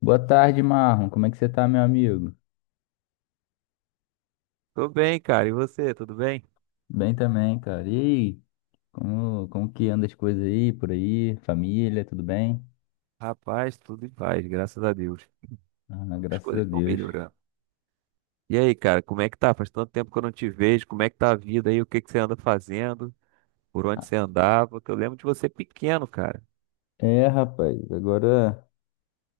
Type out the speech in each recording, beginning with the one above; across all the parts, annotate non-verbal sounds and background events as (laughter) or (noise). Boa tarde, Marlon. Como é que você tá, meu amigo? Tô bem, cara. E você, tudo bem? Bem também, cara. E aí, como que anda as coisas aí, por aí? Família, tudo bem? Rapaz, tudo em paz, graças a Deus. Ah, As graças a coisas estão Deus. melhorando. E aí, cara, como é que tá? Faz tanto tempo que eu não te vejo. Como é que tá a vida aí? O que que você anda fazendo? Por onde você andava? Que eu lembro de você pequeno, cara. É, rapaz, agora,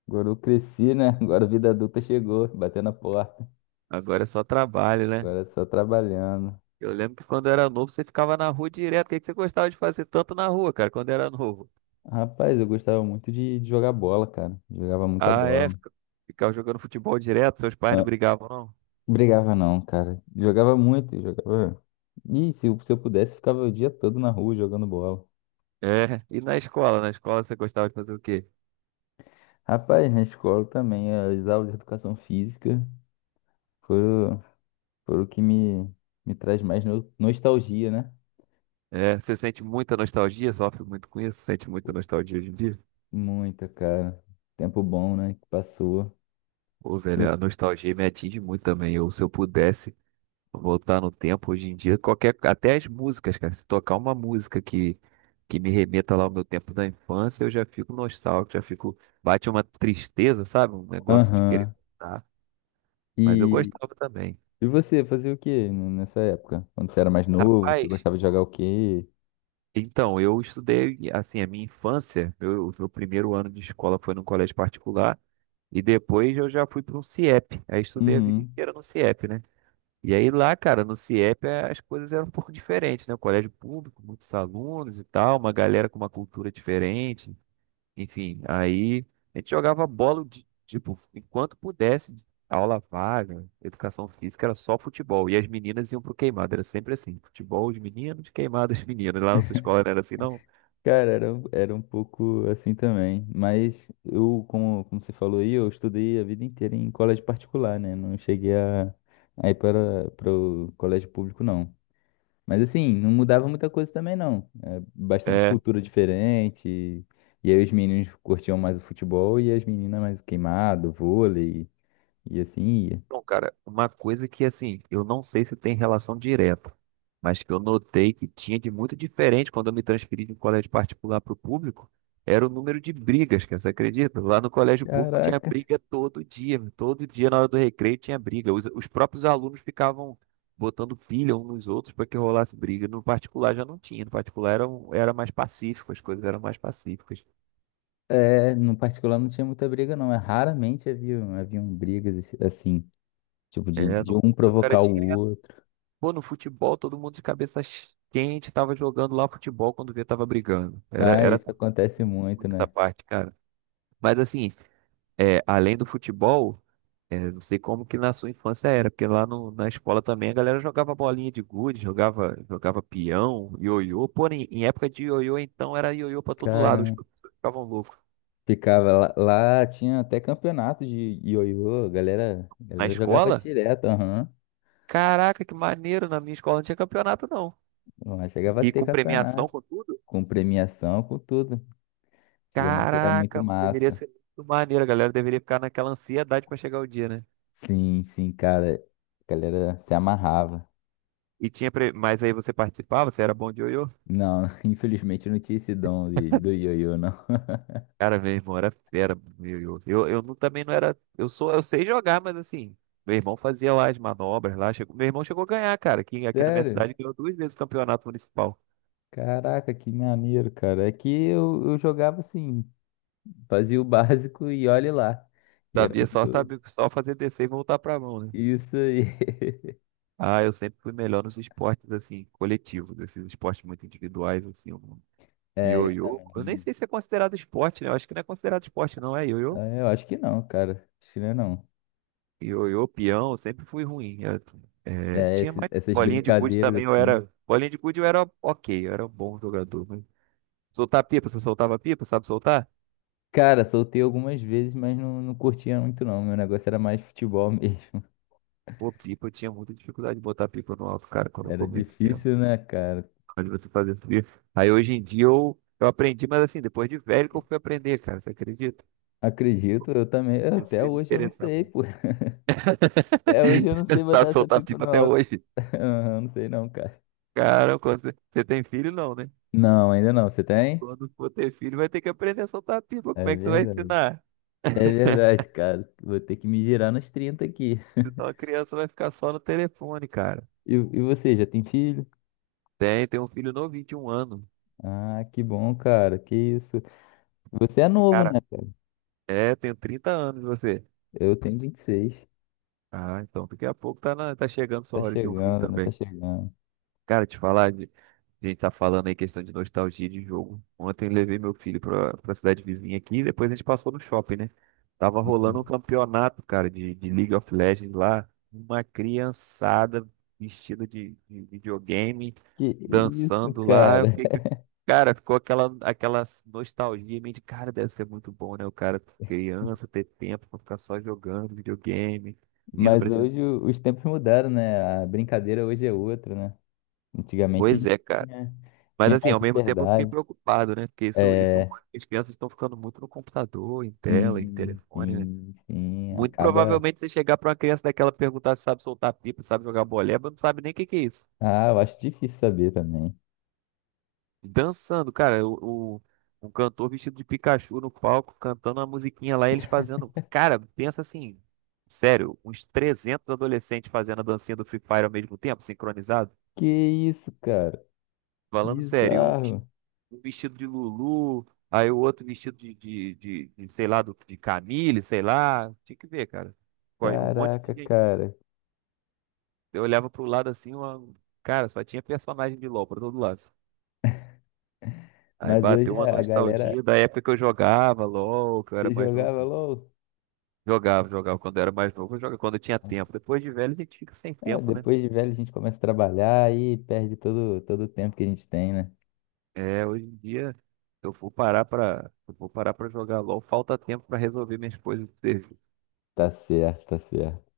agora eu cresci, né? (laughs) Agora a vida adulta chegou, batendo a porta. Agora é só trabalho, né? Agora é só trabalhando. Eu lembro que quando eu era novo, você ficava na rua direto. O que que você gostava de fazer tanto na rua, cara, quando era novo? Rapaz, eu gostava muito de jogar bola, cara. Jogava muita Ah, é? bola. Ficava jogando futebol direto, seus pais não Ah, brigavam, não? brigava não, cara. Jogava muito, jogava. Ih, se eu pudesse, ficava o dia todo na rua jogando bola. É. E na escola? Na escola você gostava de fazer o quê? Rapaz, na escola também, as aulas de educação física foram, foram o que me traz mais nostalgia, né? É, você sente muita nostalgia, sofre muito com isso, sente muita nostalgia hoje em dia? Muita, cara. Tempo bom, né? Que passou. Pô, velho, a Eu, nostalgia me atinge muito também. Eu, se eu pudesse voltar no tempo hoje em dia, qualquer, até as músicas, cara, se tocar uma música que me remeta lá ao meu tempo da infância, eu já fico nostálgico, já fico, bate uma tristeza, sabe? Um negócio de querer aham. voltar. Mas eu E, gostava também. e você fazia o quê nessa época? Quando você era mais novo, você Rapaz, gostava de jogar o quê? então, eu estudei, assim, a minha infância, meu, o meu primeiro ano de escola foi num colégio particular, e depois eu já fui para um CIEP. Aí estudei a vida Uhum. inteira no CIEP, né? E aí lá, cara, no CIEP as coisas eram um pouco diferentes, né? O colégio público, muitos alunos e tal, uma galera com uma cultura diferente. Enfim, aí a gente jogava bola, tipo, enquanto pudesse, aula vaga, educação física, era só futebol. E as meninas iam pro queimado, era sempre assim, futebol os meninos, queimado os meninas. Lá na sua escola não era assim, não? Cara, era um pouco assim também. Mas eu, como você falou aí, eu estudei a vida inteira em colégio particular, né? Não cheguei a ir para o colégio público, não. Mas assim, não mudava muita coisa também não. É bastante É. cultura diferente. E aí os meninos curtiam mais o futebol e as meninas mais o queimado, vôlei e assim ia. Então, cara, uma coisa que assim, eu não sei se tem relação direta, mas que eu notei que tinha de muito diferente quando eu me transferi de um colégio particular para o público, era o número de brigas, cara, você acredita? Lá no colégio público tinha Caraca. briga todo dia na hora do recreio tinha briga. Os próprios alunos ficavam botando pilha uns nos outros para que rolasse briga. No particular já não tinha, no particular era, era mais pacífico, as coisas eram mais pacíficas. É, no particular não tinha muita briga não. É, raramente haviam brigas assim, tipo É, de no um público era provocar o direto. outro. Pô, no futebol, todo mundo de cabeça quente tava jogando lá futebol quando vê tava brigando. Era, Ah, era isso acontece muito, muita né? parte, cara. Mas assim, é, além do futebol, é, não sei como que na sua infância era, porque lá na escola também a galera jogava bolinha de gude, jogava, peão, ioiô. Porém, em época de ioiô, então era ioiô pra todo lado, os Caramba. professores ficavam loucos. Ficava lá, lá tinha até campeonato de ioiô, a Na galera jogava escola? direto, aham. Caraca, que maneiro! Na minha escola não tinha campeonato, não. Lá chegava a E ter com premiação, campeonato. com tudo. Com premiação, com tudo. Antigamente era muito Caraca, mano, deveria massa. ser muito maneiro, a galera deveria ficar naquela ansiedade pra chegar o dia, né? Sim, sim, cara. A galera se amarrava. E tinha, mas aí você participava, você era bom de ioiô? Não, (laughs) infelizmente eu não tinha esse dom do ioiô, não. Cara, meu irmão era fera, meu ioiô. Eu, também não era, eu sou, eu sei jogar, mas assim, meu irmão fazia lá as manobras lá, meu irmão chegou a ganhar, cara. Aqui na minha Sério? cidade ganhou duas vezes o campeonato municipal. Caraca, que maneiro, cara. É que eu jogava assim, fazia o (laughs) básico e olhe lá. E era Sabia só, muito sabia só fazer descer e voltar pra mão, né? isso aí. (laughs) Ah, eu sempre fui melhor nos esportes assim, coletivos, esses esportes muito individuais assim, eu É, eu Ioiô, eu nem também. sei se é considerado esporte, né? Eu acho que não é considerado esporte, não, é ioiô. Ah, eu acho que não, cara. Acho que não é não. Ioiô, peão, eu sempre fui ruim. Eu, É, tinha mais essas bolinha de gude brincadeiras também, eu assim. era. Bolinha de gude eu era ok, eu era um bom jogador. Mas... Soltar pipa, você soltava pipa, sabe soltar? Cara, soltei algumas vezes, mas não, não curtia muito não. Meu negócio era mais futebol mesmo. Pô, pipa, eu tinha muita dificuldade de botar pipa no alto, cara, (laughs) quando eu Era comia peão. difícil, né, cara? Quando você fazia subir. Aí hoje em dia eu aprendi, mas assim, depois de velho que eu fui aprender, cara, você acredita? Acredito, eu também. Até Comecei a me hoje eu não interessar. sei, pô. (laughs) (laughs) Até hoje eu não Você sei não botar sabe essa soltar pipa pipa no até alto. hoje. (laughs) Eu não sei não, cara. Caramba, quando você tem filho, não, né? Não, ainda não. Você tem? Quando for ter filho, vai ter que aprender a soltar pipa. Como É é que você vai verdade. ensinar? É (laughs) verdade, cara. Vou ter que me virar nos 30 aqui. Senão a criança vai ficar só no telefone, cara. E você, já tem filho? Tem um filho novo, 21 anos. Ah, que bom, cara. Que isso. Você é novo, Cara, né? Tenho 30 anos você. Eu tenho 26. Ah, então daqui a pouco tá, tá chegando sua Tá hora de ter um filho chegando, né? Tá também. chegando. Cara, te falar, a gente tá falando aí questão de nostalgia de jogo. Ontem levei meu filho pra cidade vizinha aqui e depois a gente passou no shopping, né? Tava rolando um Uhum. campeonato, cara, de League of Legends lá. Uma criançada vestida de videogame, Que isso, dançando lá. Eu cara? fiquei, cara, ficou aquela nostalgia em mim de, cara, deve ser muito bom, né? O cara, criança, ter tempo pra ficar só jogando videogame, vindo Mas pra esse. hoje os tempos mudaram, né? A brincadeira hoje é outra, né? Antigamente a Pois gente é, cara. tinha, Mas tinha assim, mais ao mesmo tempo eu fiquei liberdade. preocupado, né? Porque É, as crianças estão ficando muito no computador, em tela, em sim, telefone, né? sim, sim. Muito Acaba. provavelmente você chegar pra uma criança daquela perguntar se sabe soltar pipa, sabe jogar boleba, não sabe nem o que que é isso. Ah, eu acho difícil saber também. Dançando, cara, um cantor vestido de Pikachu no palco, cantando uma musiquinha lá, e eles fazendo. Cara, pensa assim, sério, uns 300 adolescentes fazendo a dancinha do Free Fire ao mesmo tempo, sincronizado. Que isso, cara? Falando sério, Bizarro. um vestido de Lulu, aí o outro vestido sei lá, de Camille, sei lá. Tinha que ver, cara. Um monte de Caraca, gente. cara. Eu olhava pro lado assim, cara, só tinha personagem de LOL pra todo lado. Aí Mas hoje bateu uma a galera nostalgia da época que eu jogava LOL, que eu era se mais novo. jogava LOL. Jogava quando eu era mais novo, eu jogava quando eu tinha tempo. Depois de velho a gente fica sem É, tempo, né? depois de velho a gente começa a trabalhar e perde todo o tempo que a gente tem, né? É, hoje em dia, se eu for parar pra, se eu for parar pra jogar LOL, falta tempo pra resolver minhas coisas de serviço. Tá certo, tá certo.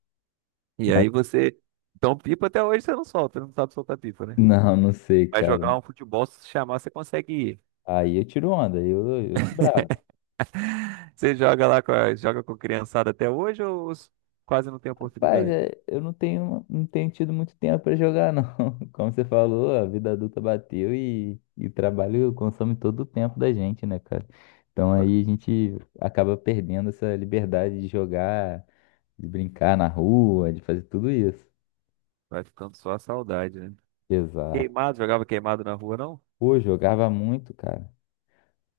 E Mas aí você. Então, pipa até hoje você não solta, não sabe soltar pipa, né? não, não sei, Vai cara. jogar um futebol, se chamar, você consegue ir. Aí eu tiro onda, eu sou brabo. (laughs) Você joga lá joga com criançada até hoje ou quase não tem Rapaz, oportunidade? é, eu não tenho tido muito tempo pra jogar, não. (laughs) Como você falou, a vida adulta bateu e o trabalho consome todo o tempo da gente, né, cara? Então Vai aí a gente acaba perdendo essa liberdade de jogar, de brincar na rua, de fazer tudo isso. vai ficando só a saudade, né? Exato. Queimado, jogava queimado na rua, não? Pô, jogava muito, cara.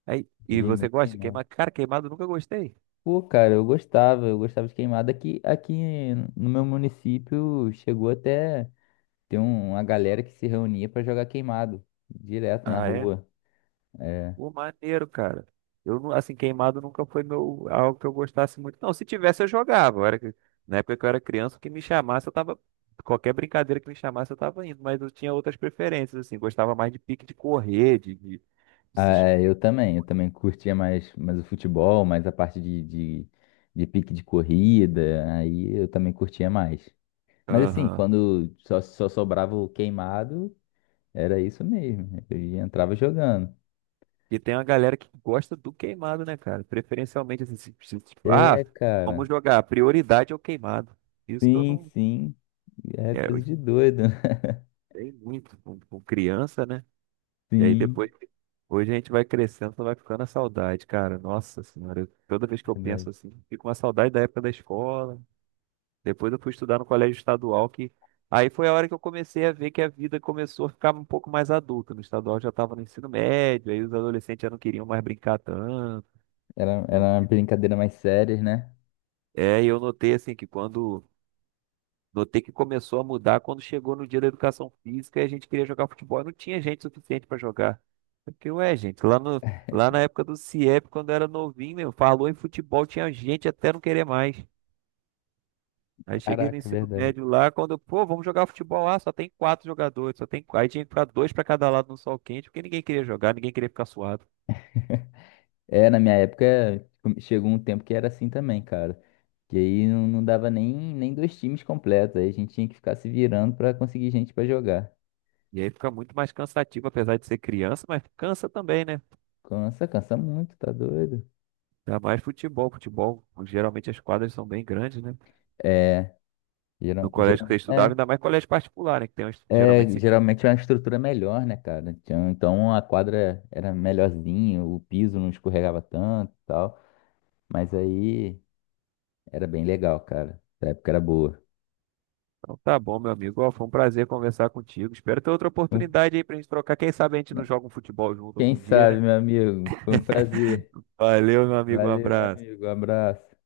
Aí, e Joguei você muito gosta de queimado. queimado? Cara, queimado eu nunca gostei. Pô, cara, eu gostava de queimada. Aqui no meu município chegou até. Tem uma galera que se reunia pra jogar queimado, direto na Ah, é? rua. É. Pô, maneiro, cara. Assim, queimado nunca foi meu, algo que eu gostasse muito. Não, se tivesse, eu jogava. Na época que eu era criança, o que me chamasse, eu tava. Qualquer brincadeira que me chamasse, eu tava indo. Mas eu tinha outras preferências, assim. Gostava mais de pique de correr, de Ah, se... es- é, eu também curtia mais, o futebol, mais a parte de pique de corrida, aí eu também curtia mais. Mas assim, Aham. quando só sobrava o queimado, era isso mesmo, entrava jogando. E tem uma galera que gosta do queimado, né, cara? Preferencialmente, assim, tipo, ah, É, vamos cara, jogar. A prioridade é o queimado. Isso que eu sim, não. sim, é É, coisa eu de doido, (laughs) tem muito com criança, né? E aí sim. depois, hoje a gente vai crescendo, só vai ficando a saudade, cara. Nossa senhora, toda vez que eu penso Verdade. assim, fico com uma saudade da época da escola. Depois eu fui estudar no colégio estadual, que aí foi a hora que eu comecei a ver que a vida começou a ficar um pouco mais adulta. No estadual eu já estava no ensino médio, aí os adolescentes já não queriam mais brincar tanto. Era uma brincadeira mais séria, né? É, e eu notei assim que quando Notei que começou a mudar quando chegou no dia da educação física e a gente queria jogar futebol. Não tinha gente suficiente para jogar. Eu fiquei, ué, gente, lá, no, lá na época do CIEP, quando eu era novinho, meu, falou em futebol, tinha gente até não querer mais. Aí cheguei no Caraca, ensino verdade. médio lá, quando eu, pô, vamos jogar futebol lá, só tem quatro jogadores, só tem quatro. Aí tinha que ficar dois para cada lado no sol quente, porque ninguém queria jogar, ninguém queria ficar suado. É, na minha época, tipo, chegou um tempo que era assim também, cara. Que aí não, não dava nem dois times completos. Aí a gente tinha que ficar se virando pra conseguir gente pra jogar. E aí fica muito mais cansativo, apesar de ser criança, mas cansa também, né? Cansa, cansa muito, tá doido? Ainda mais futebol, futebol, geralmente as quadras são bem grandes, né? É, No geral, colégio que você geral, estudava, é, ainda mais colégio particular, né? Que tem uns, geralmente assim. geralmente é uma estrutura melhor, né, cara? Então a quadra era melhorzinha, o piso não escorregava tanto e tal. Mas aí era bem legal, cara. A época era boa. Então tá bom, meu amigo. Ó, foi um prazer conversar contigo. Espero ter outra Um- oportunidade aí pra gente trocar. Quem sabe a gente não joga um futebol junto Quem algum dia, sabe, né? meu amigo? Foi um prazer. Valeu, meu amigo. Um Valeu, meu abraço. amigo. Abraço.